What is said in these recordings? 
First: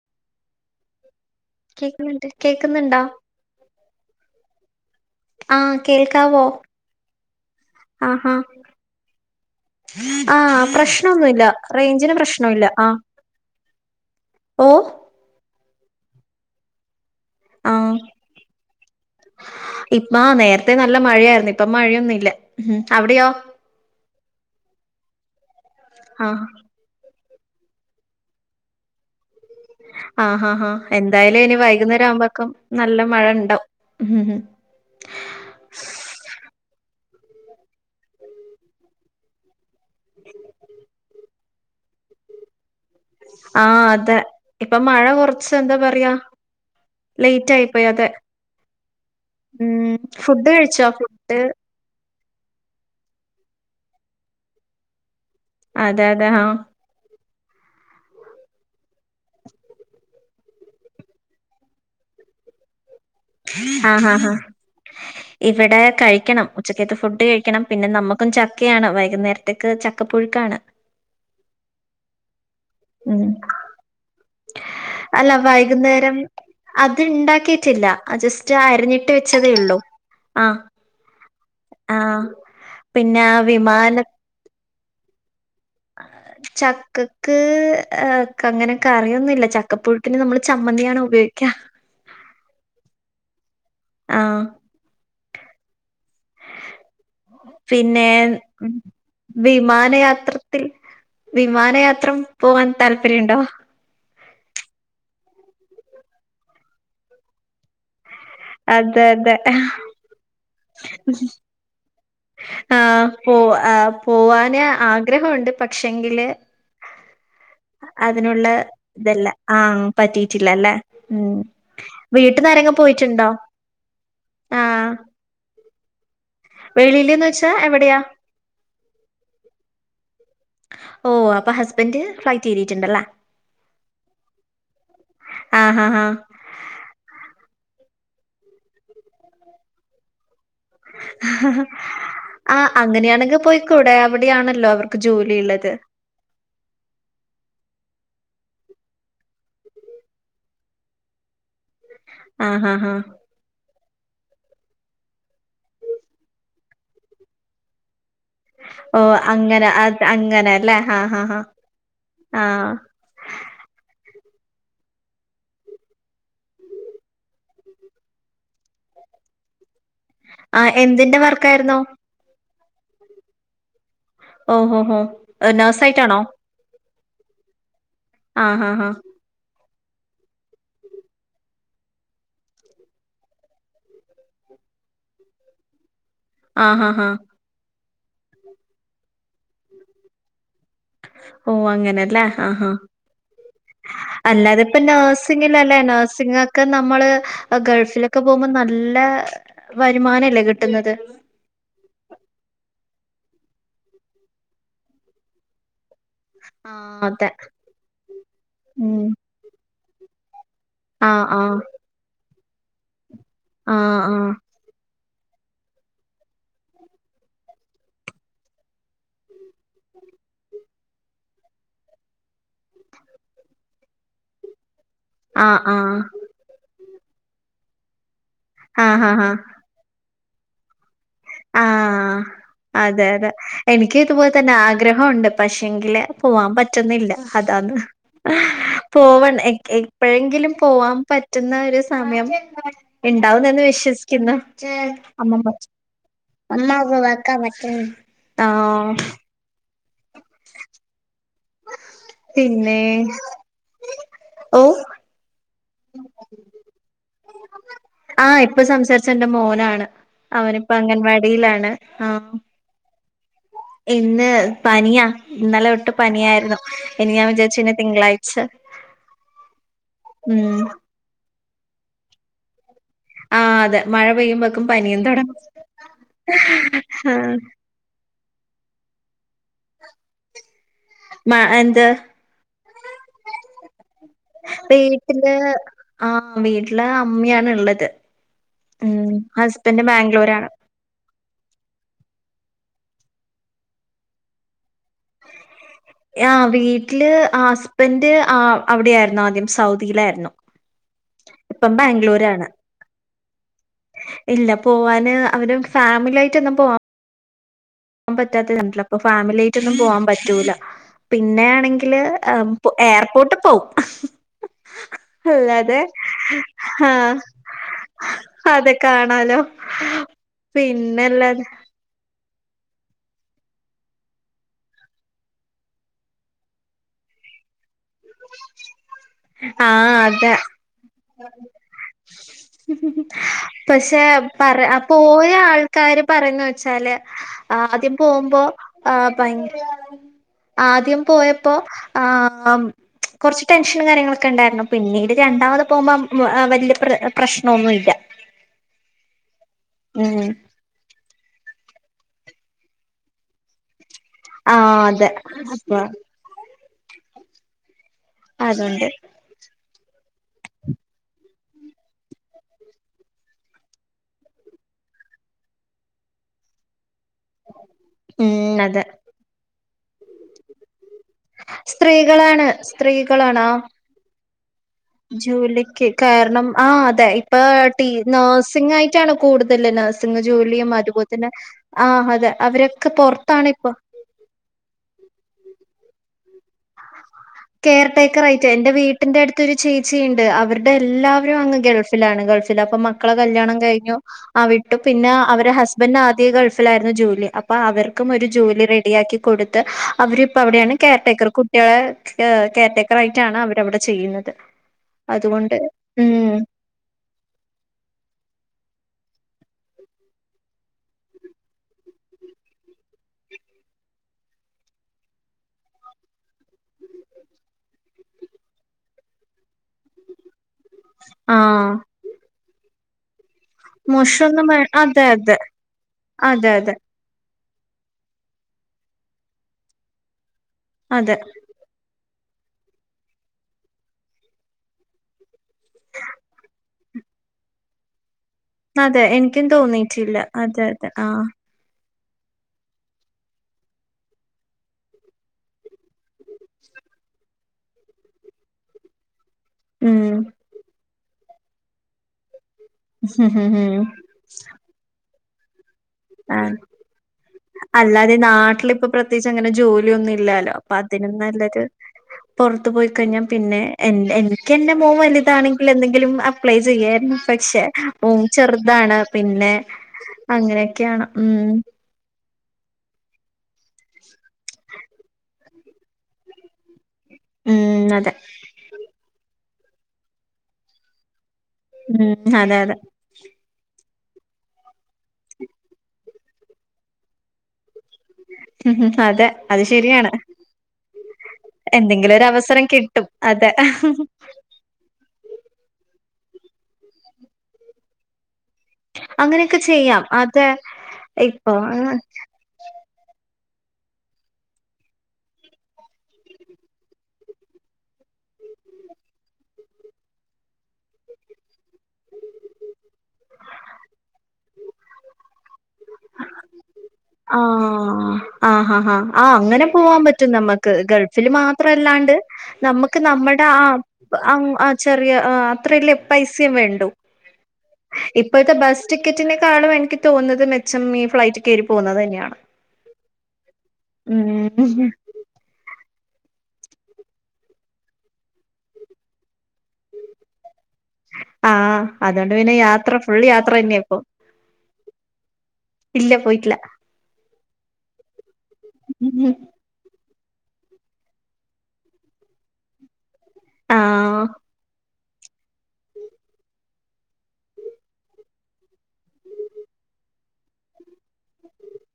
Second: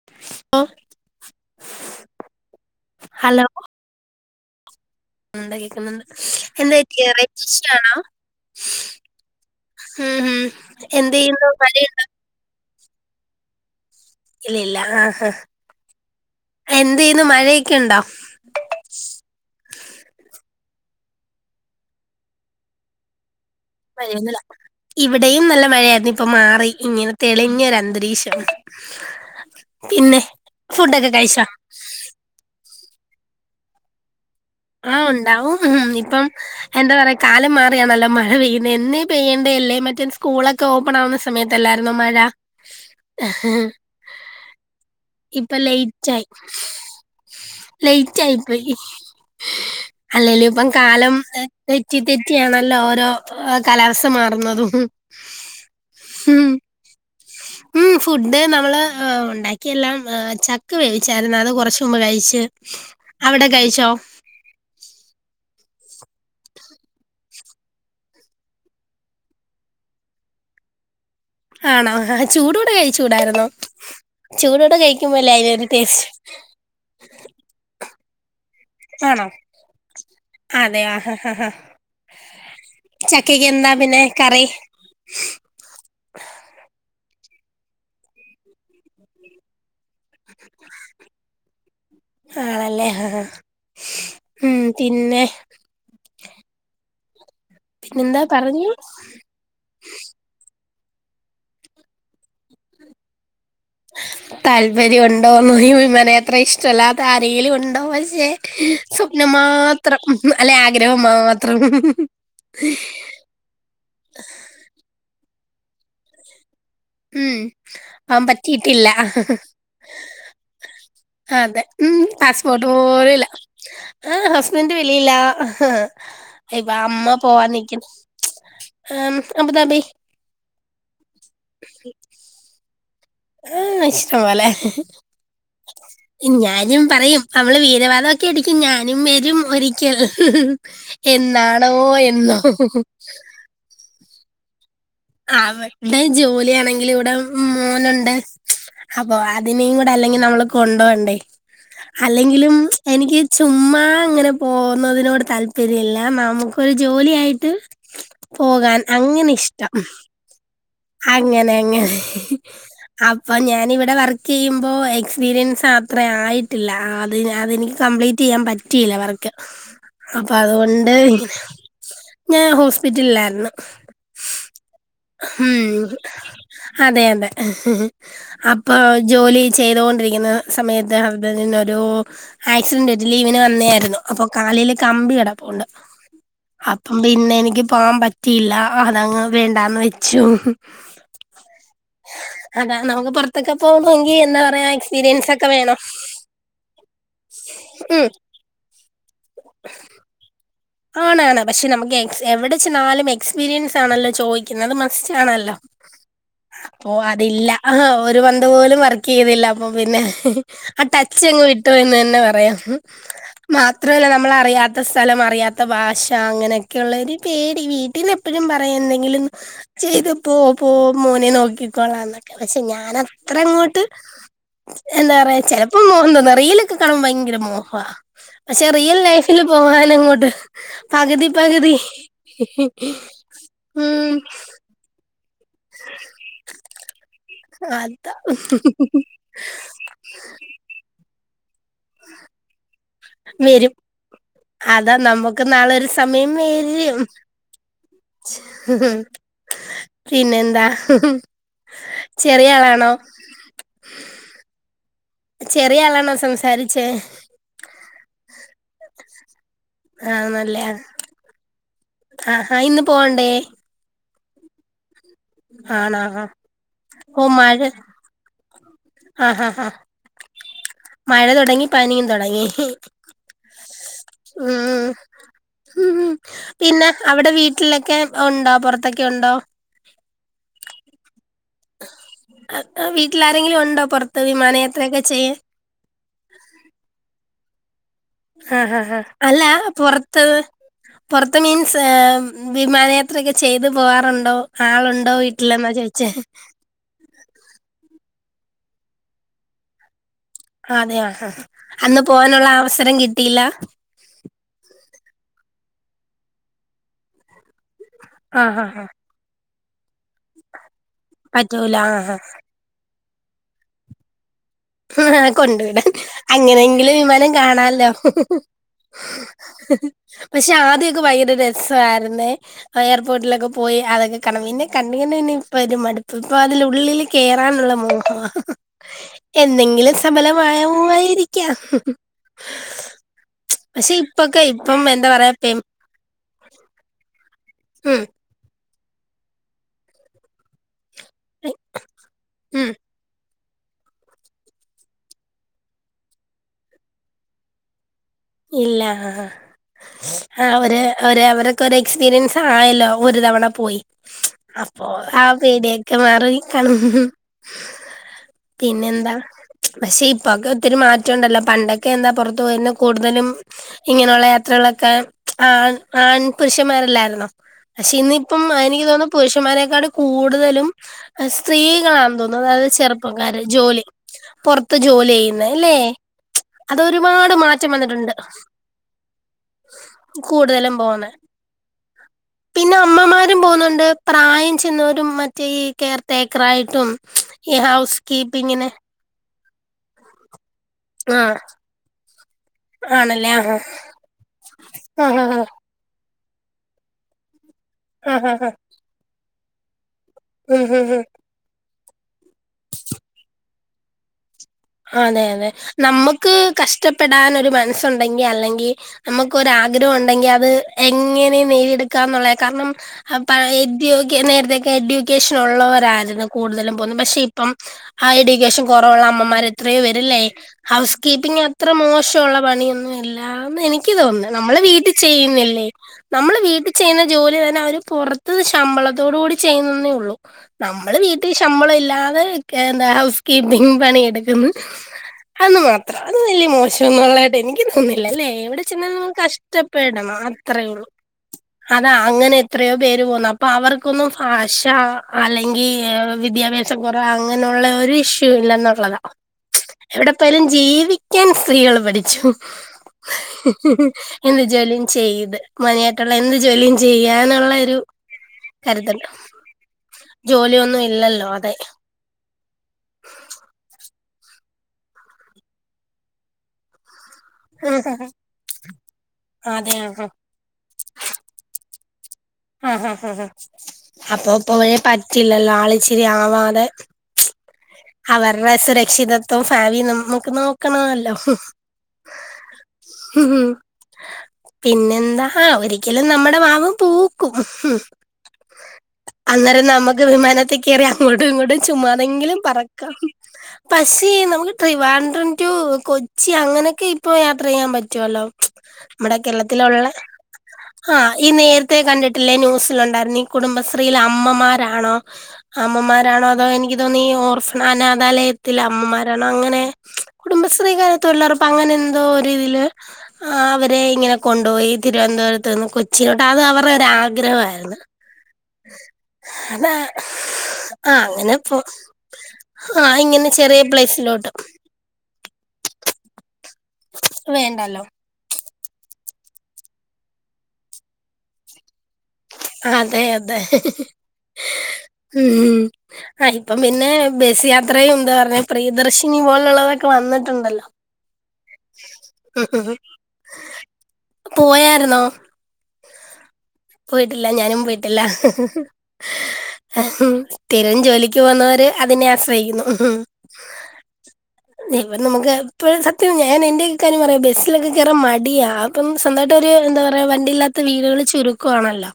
[inaudible] കേക്കുന്നുണ്ട് കേക്കുന്നുണ്ടോ ണ്ട് ആഹ് കേക്ന്ന്ണ്ട് കേൾക്കാവോ എന്താ [unintelligible] ആണോ ഉം ഉം ആഹ എന്ത് പ്രശ്നൊന്നുല്ല. ചെയ്യുന്നു മഴ റെയ്ഞ്ചിന് പ്രശ്നല്ല ആ ഇല്ല ഇല്ല ആഹ ആ എന്തേന്നു മഴക്കെ ആഹ് ണ്ടോ ഇപ്പ നേരത്തെ നല്ല മഴയായിരുന്നു ഇപ്പ മഴയൊന്നുംല്ല ഉ അവിടെയോ മഴയന്നില്ല ഇവിടെയും നല്ല മഴയായിരുന്നു ഇപ്പൊ ആഹ് മാറി ഇങ്ങനെ തെളിഞ്ഞൊര അന്തരീക്ഷം പിന്നെ ആ ആാ ആാ ഫുഡൊക്കെ എന്തായാലും കഴിച്ചോ ഇനി വൈകുന്നേരം ആവുമ്പക്കും നല്ല മഴ ണ്ടാവും ഹ് ഹ് ആഹ് ഉണ്ടാവും ഹ് ഇപ്പം എന്താ പറയാ കാലം മാറിയാണല്ലോ മഴ പെയ്യുന്നത് എന്നെ പെയ്യണ്ടല്ലേ മറ്റത് സ്കൂളൊക്കെ ഓപ്പൺ ആവുന്ന സമയത്തല്ലായിരുന്നോ മഴ ആഹ അതെ ഇപ്പൊ മഴ കൊറച്ച് ഇപ്പൊ എന്താ ലേറ്റ് പറയാ ആയി ലേറ്റ് ആയിപ്പോയി അതെ ലേറ്റ് ആയി പോയി ഉ അല്ലേലും പ്പം കാലം തെറ്റി തെറ്റിയണല്ലോ ഓരോ കാലാവസ്ഥ മാറുന്നതും അതെ അതെ ആഹ ഉം ഫുഡ് നമ്മള് ഉണ്ടാക്കിയ എല്ലാം ചക്ക വേവിച്ചായിരുന്നു അത് കുറച്ച മുമ്പ് കഴിച്ച് അവിടെ കഴിച്ചോ ആഹ് ഹാ ഹാ ഇവിടെ കഴിക്കണം ഉച്ചക്കത്ത് ഫുഡ് കഴിക്കണം പിന്നെ നമുക്കും ചക്കയാണ് വൈകുന്നേരത്തേക്ക് ചക്ക പുഴുക്കാണ് [inaudible] ആണോ ആ ചൂടോടെ കഴിച്ചൂടാര്ന്നോ ചൂടോടെ അല്ല കഴിക്കുമ്പോല്ലേ അതിനൊരു ടേസ്റ്റ് വൈകുന്നേരം അത് ണ്ടാക്കിട്ടില്ല ജസ്റ്റ് അരിഞ്ഞിട്ട് വെച്ചതേ ഉള്ളൂ ആ അതെ ആ ഹ ഹ ഹാ ആ പിന്നെ ചക്കയ്ക്ക് എന്താ വിമാന പിന്നെ കറി ചക്കക്ക് ആ അങ്ങനെ കറി യൊന്നുല്ല ചക്കപ്പുഴ പിന്നെ നമ്മള് ചമ്മന്തിയാണോ ഉപയോഗിക്ക ആണല്ലേ ഹ ഹാ ആഹ് ഉ പിന്നെ പിന്നെ പിന്നെന്താ പറഞ്ഞു ഉ വിമാനയാത്രത്തിൽ വിമാനയാത്ര പോവാൻ താല്പര്യംണ്ടോ താല്പര്യംണ്ടോന്നു വിമന യാത്ര ഇഷ്ടല്ലാത്ത ആരെങ്കിലും ഉണ്ടോ മാഷേ അതെ അതെ അത്ര അല്ലെ ആഗ്രഹം മാത്രം മ് ഹ് ഹ് ആഹ് പോ ആ പോവാന് ആഗ്രഹൊണ്ട് പക്ഷെങ്കില് ഉം അവൻ അതിനുള്ള പറ്റിയിട്ടില്ല ഇത്ല്ല ആഹ പറ്റിട്ടില്ല അല്ലേ ആഹ് അതെ ഉം പാസ്പോർട്ട്പൊല്യൂല പോയിട്ടുണ്ടോ ആ ഹുസ്ബൻഡ് വെളിയില ആഹ് ഉ [unintelligible] അമ്മ പോവാൻ നിക്കുന്നു അബുദാബി ഓ അപ്പൊ ഹസ്ബൻഡ് ഫ്ലൈറ്റ് കരിട്ട്ഉണ്ടേല്ല ആ, ഇഷ്ടം പോലെ അഹ് അഹ് അഹ് ഞാനും പറയും നമ്മള് വീരവാദമൊക്കെ അടിക്കും ഞാനും വരും ഒരിക്കൽ ആഹ് എന്നാണോ എന്നോ കൂടെ അവിടെയാണല്ലോ അവർക്ക് ജോലി ഉള്ളത് അവിടെ ജോലിയാണെങ്കിൽ ഇവിടെ മോനുണ്ട് അപ്പൊ അതിനേ കൂടെ അല്ലെങ്കിൽ നമ്മള് കൊണ്ടോവണ്ടേ അല്ലെങ്കിലും ആഹ് ആഹ് ആഹ് എനിക്ക് ചുമ്മാ ഇങ്ങനെ പോകുന്നതിനോട് താല്പര്യം ഇല്ല നമുക്കൊരു ജോലിയായിട്ട് പോകാൻ അങ്ങനെ ഇഷ്ട അങ്ങനെല്ലെ അങ്ങനെ അങ്ങനെ അപ്പൊ ഞാനിവിടെ വർക്ക് ചെയ്യുമ്പോ എക്സ്പീരിയൻസ് അത്ര ആയിട്ടില്ല അത് അതെനിക്ക് കംപ്ലീറ്റ് റ്റ് ചെയ്യാൻ പറ്റിയില്ല വർക്ക്‌ ആഹ് എന്തിന്റെ വർക്കായിരുന്നു ഞാൻ ഹോസ്പിറ്റലിലായിരുന്നു ഓഹോ ഓഹോ ഉം അതെ അതെ ആഹ് അപ്പൊ ആഹ് ജോലി ചെയ്തുകൊണ്ടിരിക്കുന്ന സമയത്ത് ഹസ്ബൻഡിനൊരു ആക്സിഡന്റ് പറ്റി ലീവിന് വന്നായിരുന്നു അപ്പൊ കാലിൽ കമ്പി കിടപ്പോണ്ട് ആഹ് ആഹ് അപ്പം ആഹ് ആഹ് പിന്നെ എനിക്ക് പോവാൻ പറ്റിയില്ല അതങ്ങ് വേണ്ടാന്ന് വെച്ചു ഓ അങ്ങനെല്ലേ ആഹ് അതാ നമുക്ക് പുറത്തൊക്കെ പോകണമെങ്കി എന്താ അല്ലാതെ പറയാ ഇപ്പ എക്സ്പീരിയൻസ് ഒക്കെ വേണം നഴ്സിങ്ങിലല്ലേ നഴ്സിംഗ് ഒക്കെ നമ്മള് ഉം ഗൾഫിലൊക്കെ പോകുമ്പോ നല്ല വരുമാനല്ലേ കിട്ടുന്നത് ാണ് പക്ഷെ നമുക്ക് എവിടെച്ചെന്നാലും എക്സ്പീരിയൻസ് ആണല്ലോ ചോദിക്കുന്നത് അത് മസ്റ്റ് ആണല്ലോ അപ്പൊ ആഹ് അതെ അതില്ല ഒരു മന്ത് പോലും ഉം വർക്ക് ചെയ്തില്ല അപ്പൊ പിന്നെ ആ ടച്ച്‌ ആഹ് അങ്ങ് ആഹ് വിട്ടു പോയിന്ന് തന്നെ പറയാം മാത്രല്ല ആഹ് നമ്മൾ അറിയാത്ത സ്ഥലം അറിയാത്ത ഭാഷ അങ്ങനെയൊക്കെയുള്ള ഒരു പേടി വീട്ടിന്ന് എപ്പോഴും പറയും എന്തെങ്കിലും ചെയ്ത് പോ പോ മോനെ നോക്കിക്കോളാംന്നൊക്കെ പക്ഷെ ഞാൻ അത്ര അങ്ങോട്ട് എന്താ പറയാ ആഹ് ചെലപ്പോ ആഹ് മോഹംതോന്നും റീൽലൊക്കെ കാണുമ്പോ ഭയങ്കര മോഹ പക്ഷെ റിയൽ ആഹ് ആഹ് ആഹ് ലൈഫില് പോകാനങ്ങോട്ട് പകുതി പകുതി ആഹ് അതെ അതെ എനിക്ക് ഉം ഇതുപോലെ തന്നെ ആഗ്രഹോണ്ട് പക്ഷെങ്കില് പോവാൻ പറ്റുന്നില്ല അതാന്ന് അതാ പോവണ എപ്പോഴെങ്കിലും പോവാൻ പറ്റുന്ന ഒരു സമയം ഉണ്ടാവും എന്ന് വരും വിശ്വസി കിന്നു അതാ നമ്മുക്ക് അമ്മമ്മ നാളെ ഒരു സമയം വരും [inaudible] പിന്നെന്താ ചെറിയ പിന്നെ ആളാണോ ഓ ചെറിയ ആളാണോ സംസാരിച്ചേ ആഹ് ഇപ്പൊ സംസാരിച്ച എന്റെ മോനാണ് ആഹ് അവനിപ്പ അംഗൻവാടിയിലാണ് ആഹ് ആഹ് ഇന്ന് പോവണ്ടേ ഇന്ന് പനിയാ ഇന്നലെ തൊട്ടു ആണോ ആഹ് പനിയായിരുന്നു ഇനി ഓ ഞാൻ മഴ വിചാരിച്ചു പിന്നെ തിങ്കളാഴ്ച ആഹ് ആഹ് ഉം മഴ തുടങ്ങി പനിയും തുടങ്ങി ആഹ് അതെ മഴ പെയ്യുമ്പക്കും പനിയും തുടങ്ങും ഉം ഉം പിന്നെ ആ അവിടെ വീട്ടിലൊക്കെ ഉണ്ടോ പുറത്തൊക്കെ ഉണ്ടോ മാ എന്ത്‌? വീട്ടിൽ ആരങ്കിലും ഉണ്ടോ പൊറത്ത് വിമാനയാത്രയൊക്കെ ചെയ്യൻ?. ആഹ് വീട്ടില് അമ്മയാണ് ള്ളത് ആഹ് ഹ ഹ അല്ല പൊറത്ത്? ബാംഗ്ലൂരാണ് പൊറത്ത് മീൻസ് വിമാനയാത്രൊക്കെ ചെയ്തു പോകറുണ്ടോ? ആള് യഹ് വീ വീട്ടില് ആഹ് ഹസ്ബൻഡ് അവിടെയായിരുന്നു ആദ്യം സൗദിയിലായിരുന്നു അതെയ ആഹ് ഇപ്പം അന്ന് ബാംഗ്ലൂരാണ് പോവാനുള്ള അവസരം കിട്ടിയില്ല? ഇല്ല പോവാന് അവര് ഫാമിലി ആയിട്ട് ഒന്നും പോവാ പോകൻ ആഹ് ആഹ് പറ്റാത്തണ്ടല്ലോ ആഹ് അപ്പൊ ഫാമിലി ആയിട്ടൊന്നും പോവാൻ പറ്റൂല പറ്റൂല പിന്നേണങ്കില് ആഹ് എയർപോർട്ട് പോവും ഹ് ഹ കൊണ്ട് അല്ലാതെ വിടാൻ അങ്ങനെങ്കിലും ആഹ് വിമാനം കാണാല്ലോ അതെ കാണാലോ [unintelligible] പക്ഷെ ആദ്യക്കെ ഭയങ്കര പിന്നെല്ലാതെ രസായിരു ന്നേ എയർപോർട്ടിലൊക്കെ പോയി അതൊക്കെ കണാൻ പിന്നെ കണ്ട് ക ണ്ടിങ്ങെന്നെ ഇപ്പൊ ഒരു മടുപ്പ് ഇപ്പൊ അതിലുള്ളില് കേയറാനുള്ള മോഹം എന്നെങ്കിലും ആഹ് അതെ സബലമായമവായിരിക്കാം പക്ഷെ പറ ഇപ്പം എന്താ പോയ പറയാ പെ ആൾക്കാര് പറയുന്ന വെച്ചാല് ആദ്യം ഉം പോവുമ്പോ ആഹ് ഭയ ആദ്യം പോയപ്പോ ആഹ് ഉം കൊറച്ച് ടെൻഷനും കാര്യങ്ങളൊക്കെ ഉണ്ടായിരുന്നു പിന്നീട് രണ്ടാമത് പോകുമ്പോ വലിയ പ്ര പ്രശ്നന്നുല്ല ഇല്ല ആഹ് ഉം അവര് അവര് അവർക്ക എക്സ്പീരിയൻസ് ആയല്ലോ ഒരു തവണ പോയി. ആഹ് അപ്പൊ അതെ ആ അപ്പൊ പേടിയൊക്കെ മാറി [unintelligible] പിന്നെ അതുകൊണ്ട് എന്താ? പക്ഷെ ഇപ്പൊക്കെ ഒത്തിരി മാറ്റം ഉണ്ടല്ലോ പണ്ടൊക്കെ എന്താ പുറത്തു പോയൊന്ന് കൂടുതലും ഇങ്ങനെയുള്ള യാത്രകളൊക്കെ ആ ആൺ പുരുഷന്മാരല്ലായിരുന്നോ? പക്ഷെ ഇന്നിപ്പം ഉം അതെ എനിക്ക് തോന്നുന്നു പുരുഷന്മാരെക്കാട് കൂടുതലും സ്ത്രീകളാന്ന് തോന്നു സ്ത്രീകളാണ് അതായത് ചെറുപ്പക്കാര് സ്ത്രീകളാണോ ജോലി പുറത്ത് ജോലി ചെയ്യുന്ന ഇല്ലേ ജോലിക്ക് അതൊരുപാട് മാ നഴ്സിംങ് യിട്ടാണ് കൂടുതല് നഴ്സിംഗ് ജോലിയും കൂടുതലും അതുപോലെ പോകുന്നെ തന്നെ ആഹ് അതെ അവരൊക്കെ പൊറത്താണ് ഇപ്പൊ ണ്ട് പ്രായം ചെന്നവരും മറ്റേ ഈ കെയർ ടേക്കർ ആയിട്ടും കെയർ ടേക്കർ ആയിട്ട് എന്റെ വീട്ടിന്റെ അടുത്തൊരു ചേച്ചിയിണ്ട് അവര് ഇവിടെ എല്ലാവരും ആഹ് അങ്ങ് ഗൾഫിലാണ് ഗൾഫില് അപ്പൊ മക്കളെ ആണല്ലേ കല്യാണം ആഹ് കഴിഞ്ഞു. ആ വിട്ടു പിന്നെ ആഹ് ആഹ് അവരെ ഹസ് ബന്റ് ആദ്യ ഗൾഫിലായിരുന്നു ജോലി അപ്പൊ അവർക്കും ആഹ് ഒരു ആഹ് ആഹ് ജോലി റെഡിയാക്കി കൊടുത്ത് അവരിപ്പ ഉം അവിടെയാണ് ഉം കെയർ ഉം ടേക്കർ കുട്ടികളെ കെയർ ടേക്കർ ആയിട്ടാണ് അവരവിടെ ചെയ്യുന്നത് അതെ അതെ അതുകൊണ്ട് നമ്മുക്ക് ഉം കഷ്ടപ്പെടൻ ഒരു മനസ്സുണ്ടെങ്കി അല്ലെങ്കിൽ നമുക്ക് ഒരാഗ്രഹം ഉണ്ടെങ്കി അത് എങ്ങനെ നേടിയെടുക്കാന്നുള്ള കാരണം അപ്പ എ [unintelligible] നേരത്തെക്കെ എഡ്യൂക്കേഷൻ ഉള്ളവരായിരുന്നു കൂടുതലും പോകുന്നേ പക്ഷെ ഇപ്പം ഹൈ എഡ്യുക്കേഷൻ കുറവുള്ള അമ്മമാരെ അത്രയും വരില്ലേ ഹൗസ് ആ കീപ്പിംഗ് അത്ര മോശള്ള പണിയൊന്നും ഇല്ല ന്ന് എനിക്ക് തോന്നുന്നു മോശൊന്നും നമ്മളെ വേ വീട്ടിൽ അതെ അതെ ചെയ്യുന്നില്ലേ നമ്മള് അതെ വീട്ടിൽ അതെ ചെയ്യുന്ന ജോലി തന്നെ അവരു പുറത്ത് ശമ്പളത്തോട കൂടി ചെയ്യുന്നന്നേ ഉള്ളൂ നമ്മള് അതെ വീട്ടി ശ് ശമ്പളം ഇല്ലാതെ ക് എന്താ ഹൗസ് കീപ്പിംഗ് പണി എടുക്കുന്നു അത് മാത്രം അത് വലിയ മോശ ന്നുള്ളതായിട്ട് എനിക്ക് തോന്നില്ല അല്ലേ എവിടെ ച്ച്മ്മ അതെ എനിക്കും കഷ്ടപ്പെടണം തോന്നിയിട്ടില്ല അതെ അത്രേ ഉള്ളൂ. അതെ ആഹ് അതാ അങ്ങനെ എത്രയോ പേര് പോന്നുന്നു അപ്പൊ അവർക്കൊന്നും ഭാഷ അല്ലെങ്കിൽ വിദ്യാഭ്യാ പച്ച [unintelligible] കുറവ അങ്ങനെയുള്ള ഒരു ഇഷ്യൂ ഇല്ലെന്നുള്ളതാ. എവിടെ ഉം പ്പൊയ ലും ജീവിക്കാൻ സ്ത്രീകൾ പഠിച്ചു എന്ത് ജോലിയും ചെയ്ത് മനായിട്ടുള്ള എന്ത് ആഹ് ജോലിയും ചെയ്യാനുള്ള ഒരു അല്ലാതെ നാട്ടിലിപ്പൊ കരുതുണ്ട് പ്രത്യേകിച്ച് അങ്ങനെ ജോലിയൊന്നും ഇല്ലാലോ അപ്പൊ ജോലിയൊന്നും അതിനും ഇല്ലല്ലോ അതെ നല്ലൊരു പുറത്തു പോയിക്കഴിഞ്ഞാൽ പിന്നെ എ എനിക്ക് എന്റെ മോൻ വലുതാണെങ്കിൽ എന്തെങ്കിലും അപ്ലൈ ചെയ്യായിരുന്നു പക്ഷെ മോൻ ചെറുതാണ് പിന്നെ അതെ ആഹ് അങ്ങനെയൊക്കെയാണ് ഉം അഹാ ഹാ ഹ അപ്പൊ പോഴെ പറ്റില്ലല്ലോ ആള് ഇിച്ചിരി ആവാതെ ഉം അതെ അവരുടെ സുരക്ഷിതത്വം ഫാവി നമുക്ക് നോക്കണല്ലോ ഉം അതെ അതെ ഉം പിന്നെന്താ ഒരിക്കലും നമ്മുടെ മാവും പൂ ക്കും ഉം അതെ അത് അന്നേരം നമുക്ക് ശരിയാണ് വിമാനത്തി കയറി അങ്ങോട്ടും ഇങ്ങോട്ടും എന്തെങ്കിലും ഒരു ചുമ്മാതെങ്കിലും പറക്കാം [unintelligible] അതെ പക്ഷേ നമുക്ക് ട്രിവാൻഡ്രം ടു കൊച്ചി അങ്ങനെയൊക്കെ ഇപ്പൊ യാത്ര ചെയ്യാൻ പറ്റുവല്ലോ നമ്മടെ അങ്ങനെയൊക്കെ കേരളത്തിലുള്ള ചെയ്യാം അതെ ആ ഈ ഇപ്പൊ നേരത്തെ കണ്ടിട്ട് ട്ടില്ലേ ന്യൂസിലുണ്ടായിരുന്നു ഈ കുടുംബശ്രീൽ അമ്മമാരാണോ അമ്മമാരാണോ അതോ എനിക്ക് തോന്നി ഈ ഓർഫൺ അനാഥാലയത്തിലെ അമ്മമാരാണോ അങ്ങനെ കുടുംബശ്രീകാര് തൊഴിലുറപ്പ് അങ്ങനെ എന്തോ ഒരുതില് ആ അവരെ ഇങ്ങനെ കൊണ്ടുപോയി തിരുവനന്തപുരത്ത് നിന്ന് കൊച്ചിയിലോട്ട് അത് അവരുടെ ഒരാ ആ ആഹ ഹാ ആ അങ്ങനെ അതാ പോവാൻ പറ്റും നമ്മുക്ക് ആ ഗൾഫിൽ അങ്ങനെ പോ മാത്രല്ലാണ്ട് ആ നമുക്ക് ഇങ്ങനെ നമ്മുടെ ചെറിയ പ്ലേസിലോട്ട് ആ ആ ചെറിയ ആ അത്രല്ലേ പൈസയും വേണ്ടു വേണ്ടല്ലോ ഇപ്പോഴത്തെ ബസ് ടിക്കറ്റിനെക്കാളും എനിക്ക് തോന്നുന്നത് മെച്ചം ഈ ഫ്ലൈറ്റ് കയറി പോകുന്നത് തന്നെയാണ് അതെ അതെ ഉം ഉം ആഹ് ഇപ്പം പിന്നെ ബസ് യാത്രയും എന്താ പറഞ്ഞ പ്രിയദർശിനി പോലുള്ളതൊക്കെ വന്നിട്ടുണ്ടല്ലോ ആഹ് അതുകൊണ്ട് പിന്നെ യാത്ര ഫുൾ യാത്ര തന്നെയാ ഇപ്പൊ പോയായിരുന്നോ ഇല്ല പോയിട്ടില്ല പോയിട്ടില്ല ഞാനും പോയിട്ടില്ല സ്ഥിരം ജോലിക്ക് പോകുന്നവര് അതിനെ ആശ്രയിക്കുന്നു ആഹ് അപ്പം നമുക്ക് ഇപ്പോഴ സത്യം ഞാൻ എന്റെയൊക്കെ കാര്യം പറയാം ബസ്സിലൊക്കെ കേറാൻ മടിയാ അപ്പം സ്വന്തമായിട്ട് ഒരു എന്താ പറയാ വണ്ടി ഇല്ലാത്ത വീടുകൾ ചുരുക്കാണല്ലോ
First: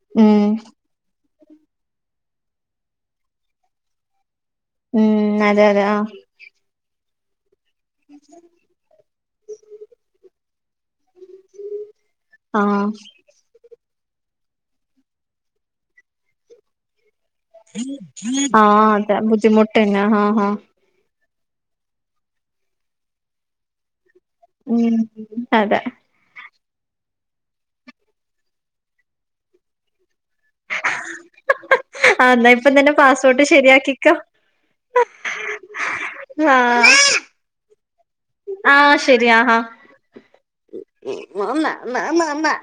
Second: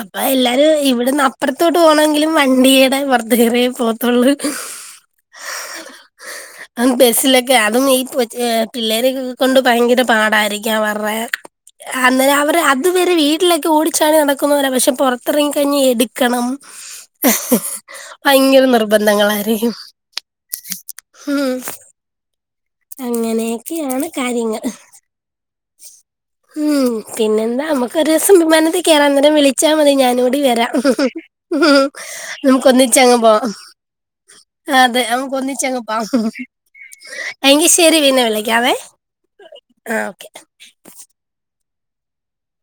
അപ്പൊ ഉം എല്ലാരും ഇവിടുന്ന് അ പ്പറത്തോട്ട് പോണമെങ്കിലും വണ്ടിയടെ പൊറത്ത് കേറിയേ പോകത്തുള്ളൂ ഉം അതെ അതെ ആ അങ്ങ് ബസിലൊക്കെ അതും ഈ പിള്ളേരെ ഒക്കെ കൊണ്ട് ഭയങ്കര പാടായിരിക്കും അവർടെ അന്നെ അവർ ആഹ് അതുവരെ വീ ട്ടിൽ ഓടിച്ചാടി നടക്കുന്നോരാ പക്ഷെ പൊറത്തിറങ്ങി കഴഞ്ഞ എടുക്കണം ഭയങ്കര ആഹ് അതെ നിർബന്ധങ്ങളായിരിക്കും ബുദ്ധിമുട്ടന്നെ ആഹ് ആഹ് ഉം അങ്ങനെയൊക്കെയാണ് കാര്യങ്ങൾ ഉം അതെ ഉം പിന്നെന്താ നമുക്ക് ഒരു ദിവസം വിമാനത്തെ കേറ അന്നേരം വിളിച്ചാൽ മതി ഞാന് കൂടി വരാം ഉം ആ എന്നാ നമുക്ക് ഇപ്പം തന്നെ ഒന്നിച്ചങ്ങ് പോവാ പാസ്പോർട്ട് ശരിയാക്കിക്കോ അതെ നമുക്ക് ഒന്നിച്ചങ്ങ് പോവാ ആഹ് എങ്കി ശരി പിന്നെ വിളക്കാവേ ആ ഓക്കെ ന്ന ആ ആമ്മ